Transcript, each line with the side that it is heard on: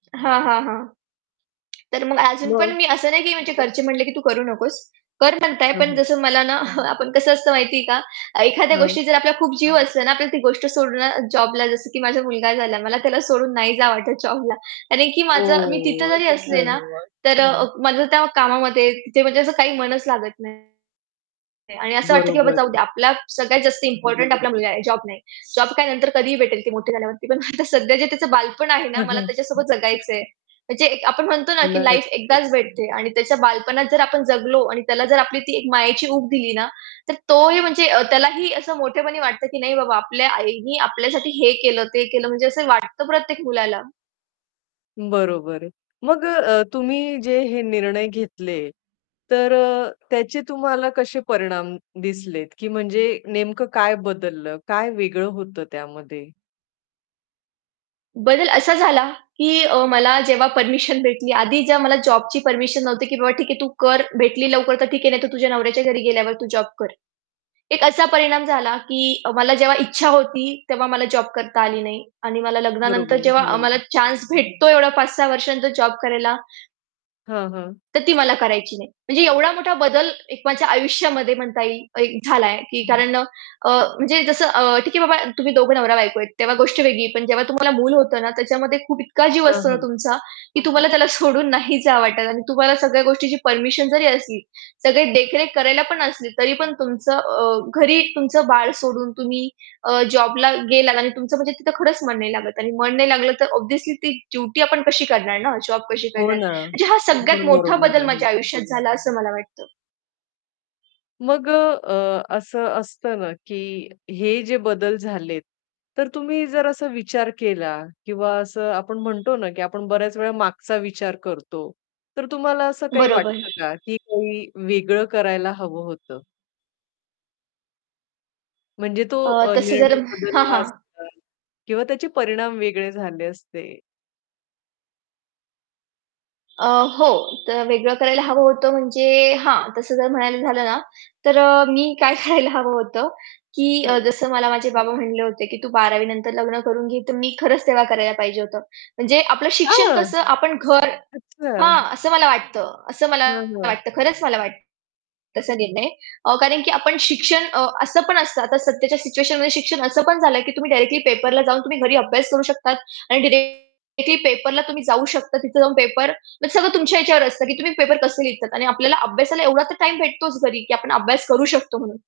right: हां, हां, हां. तर मग अजून पण
left: मग.
right: मी असं नाही, की घरचे म्हटले, की "तू करू नकोस." कर म्हणताय,
left: हां,
right: पण
left: हां.
right: जसं मला ना, आपण कसं असतं, माहितीये का? एखाद्या
left: हां.
right: गोष्टी जर आपल्याला खूप जीव असतो ना, आपल्याला ती गोष्ट सोडणं जॉबला जसं की माझा मुलगा झाला, मला त्याला सोडून नाही जावं वाटत जॉबला. कारण की माझं मी तिथे
left: ओह,
right: जरी असले
left: अच्छा.
right: ना, तर अ, माझं त्या कामामध्ये, तिथे म्हणजे असं काही मनच लागत नाही. आणि असं वाटतं, की "बाबा,
left: बरोबर
right: जाऊ
left: आहे.
right: द्या. आपल्याला सगळ्यात जास्त इम्पोर्टंट आपला मुलगा आहे, जॉब नाही. जॉब काय, नंतर कधीही भेटेल, ती मोठी झाल्यावरती पण आता सध्या जे त्याचं बालपण आहे ना, मला त्याच्यासोबत जगायचंय." म्हणजे एक आपण म्हणतो ना, की लाईफ
left: नक्कीच.
right: एकदाच भेटते. आणि त्याच्या बालपणात जर आपण जगलो आणि त्याला जर आपली ती एक मायेची ऊब दिली ना, तर तोही म्हणजे अ, त्यालाही असं मोठेपणी वाटतं, की "नाही बाबा, आपल्या आईने आपल्यासाठी हे केलं, ते केलं." म्हणजे असं वाटतं प्रत्येक मुलाला.
left: बरोबर आहे. मग अ, अ, तुम्ही जे हे निर्णय घेतले, तर अ, त्याचे तुम्हाला कसे परिणाम दिसलेत? की म्हणजे नेमकं काय बदललं? काय वेगळं होतं त्यामध्ये?
right: बदल असा झाला, की अ, मला जेव्हा परमिशन भेटली. आधी जेव्हा मला जॉबची परमिशन नव्हती, की "बाबा, ठीक आहे, तू कर. भेटली लवकर, तर ठीक आहे, नाही तर तुझ्या नवऱ्याच्या घरी गेल्यावर तू जॉब कर." एक असा परिणाम झाला, की मला जेव्हा इच्छा होती, तेव्हा मला जॉब करता आली नाही. आणि मला लग्नानंतर
left: बरोबर आहे,
right: जेव्हा अ, मला
left: हो.
right: चान्स भेटतो, 5-6 वर्षानंतर जॉब करायला
left: हां, हां.
right: तर ती मला करायची नाही. म्हणजे एवढा मोठा बदल एक माझ्या आयुष्यामध्ये म्हणता येईल, एक झालाय. की
left: हं.
right: कारण अ, अ, म्हणजे जसं अ, "ठीक आहे बाबा, तुम्ही दोघं नवरा-बायको आहेत." तेव्हा गोष्ट वेगळी आहे. पण जेव्हा तुम्हाला मूल होतं ना, त्याच्यामध्ये खूप इतका जीव
left: हां,
right: असतो ना
left: हां.
right: तुमचा, की तुम्हाला त्याला सोडून नाही जावं वाटत. आणि तुम्हाला सगळ्या गोष्टीची परमिशन जरी असली, सगळे देखरेख करायला पण असली, तरी पण तुमचं अ, घरी तुमचं बाळ सोडून तुम्ही अ, जॉबला गेलात आणि तुमचं म्हणजे तिथं खरंच मन नाही लागत आणि मन नाही लागलं, तर ऑब्व्हियसली ती ड्युटी आपण कशी करणार ना? जॉब कशी
left: हो
right: करणार?
left: ना.
right: म्हणजे हा
left: ते
right: सगळ्यात
left: पण
right: मोठा
left: बरोबर
right: बदल
left: आहे.
right: माझ्या आयुष्यात झाला, असं मला वाटतं.
left: मग अ, अ, असं असतं ना, की हे जे बदल झालेत, तर तुम्ही जर असा विचार केला किंवा असं आपण म्हणतो ना, की आपण बऱ्याच वेळा मागचा विचार करतो. तर तुम्हाला असं काही
right: बरोबर.
left: वाटतं का, की काही वेगळं करायला हवं होतं? म्हणजे तो
right: अ,
left: अ,
right: तसं
left: निर्णय
right: जर हां,
left: बदलला
right: हां.
left: असता. किंवा त्याचे परिणाम वेगळे झाले असते.
right: अ, हो. तर वेगळं करायला हवं होतं म्हणजे हां, तसं जर म्हणायला झालं ना, तर अ, मी काय करायला हवं होतं? की
left: हां.
right: जसं मला माझे बाबा म्हणाले होते, की "तू 12वी नंतर लग्न करून घे," तर मी खरंच तेव्हा करायला पाहिजे होतं. म्हणजे आपलं शिक्षण,
left: हां
right: कसं आपण, घर
left: अच्छा.
right: हां, असं मला वाटतं. असं मला
left: हां, हां.
right: वाटतं, खरंच मला वाटतं. तसा निर्णय. हो, कारण की आपण शिक्षण अ, असं पण असतं आता सध्याच्या सिच्युएशनमध्ये शिक्षण असं पण झालंय, की तुम्ही डायरेक्टली पेपरला जाऊन तुम्ही घरी अभ्यास करू शकतात. आणि डायरेक्टली पेपरला तुम्ही जाऊ शकता. तिथे जाऊन पेपर, म्हणजे सगळं तुमच्या याच्यावर असतं, की तुम्ही पेपर कसे लिहितात. आणि आपल्याला अभ्यासाला एवढा तर टाईम भेटतोच घरी, की आपण अभ्यास करू शकतो, म्हणून.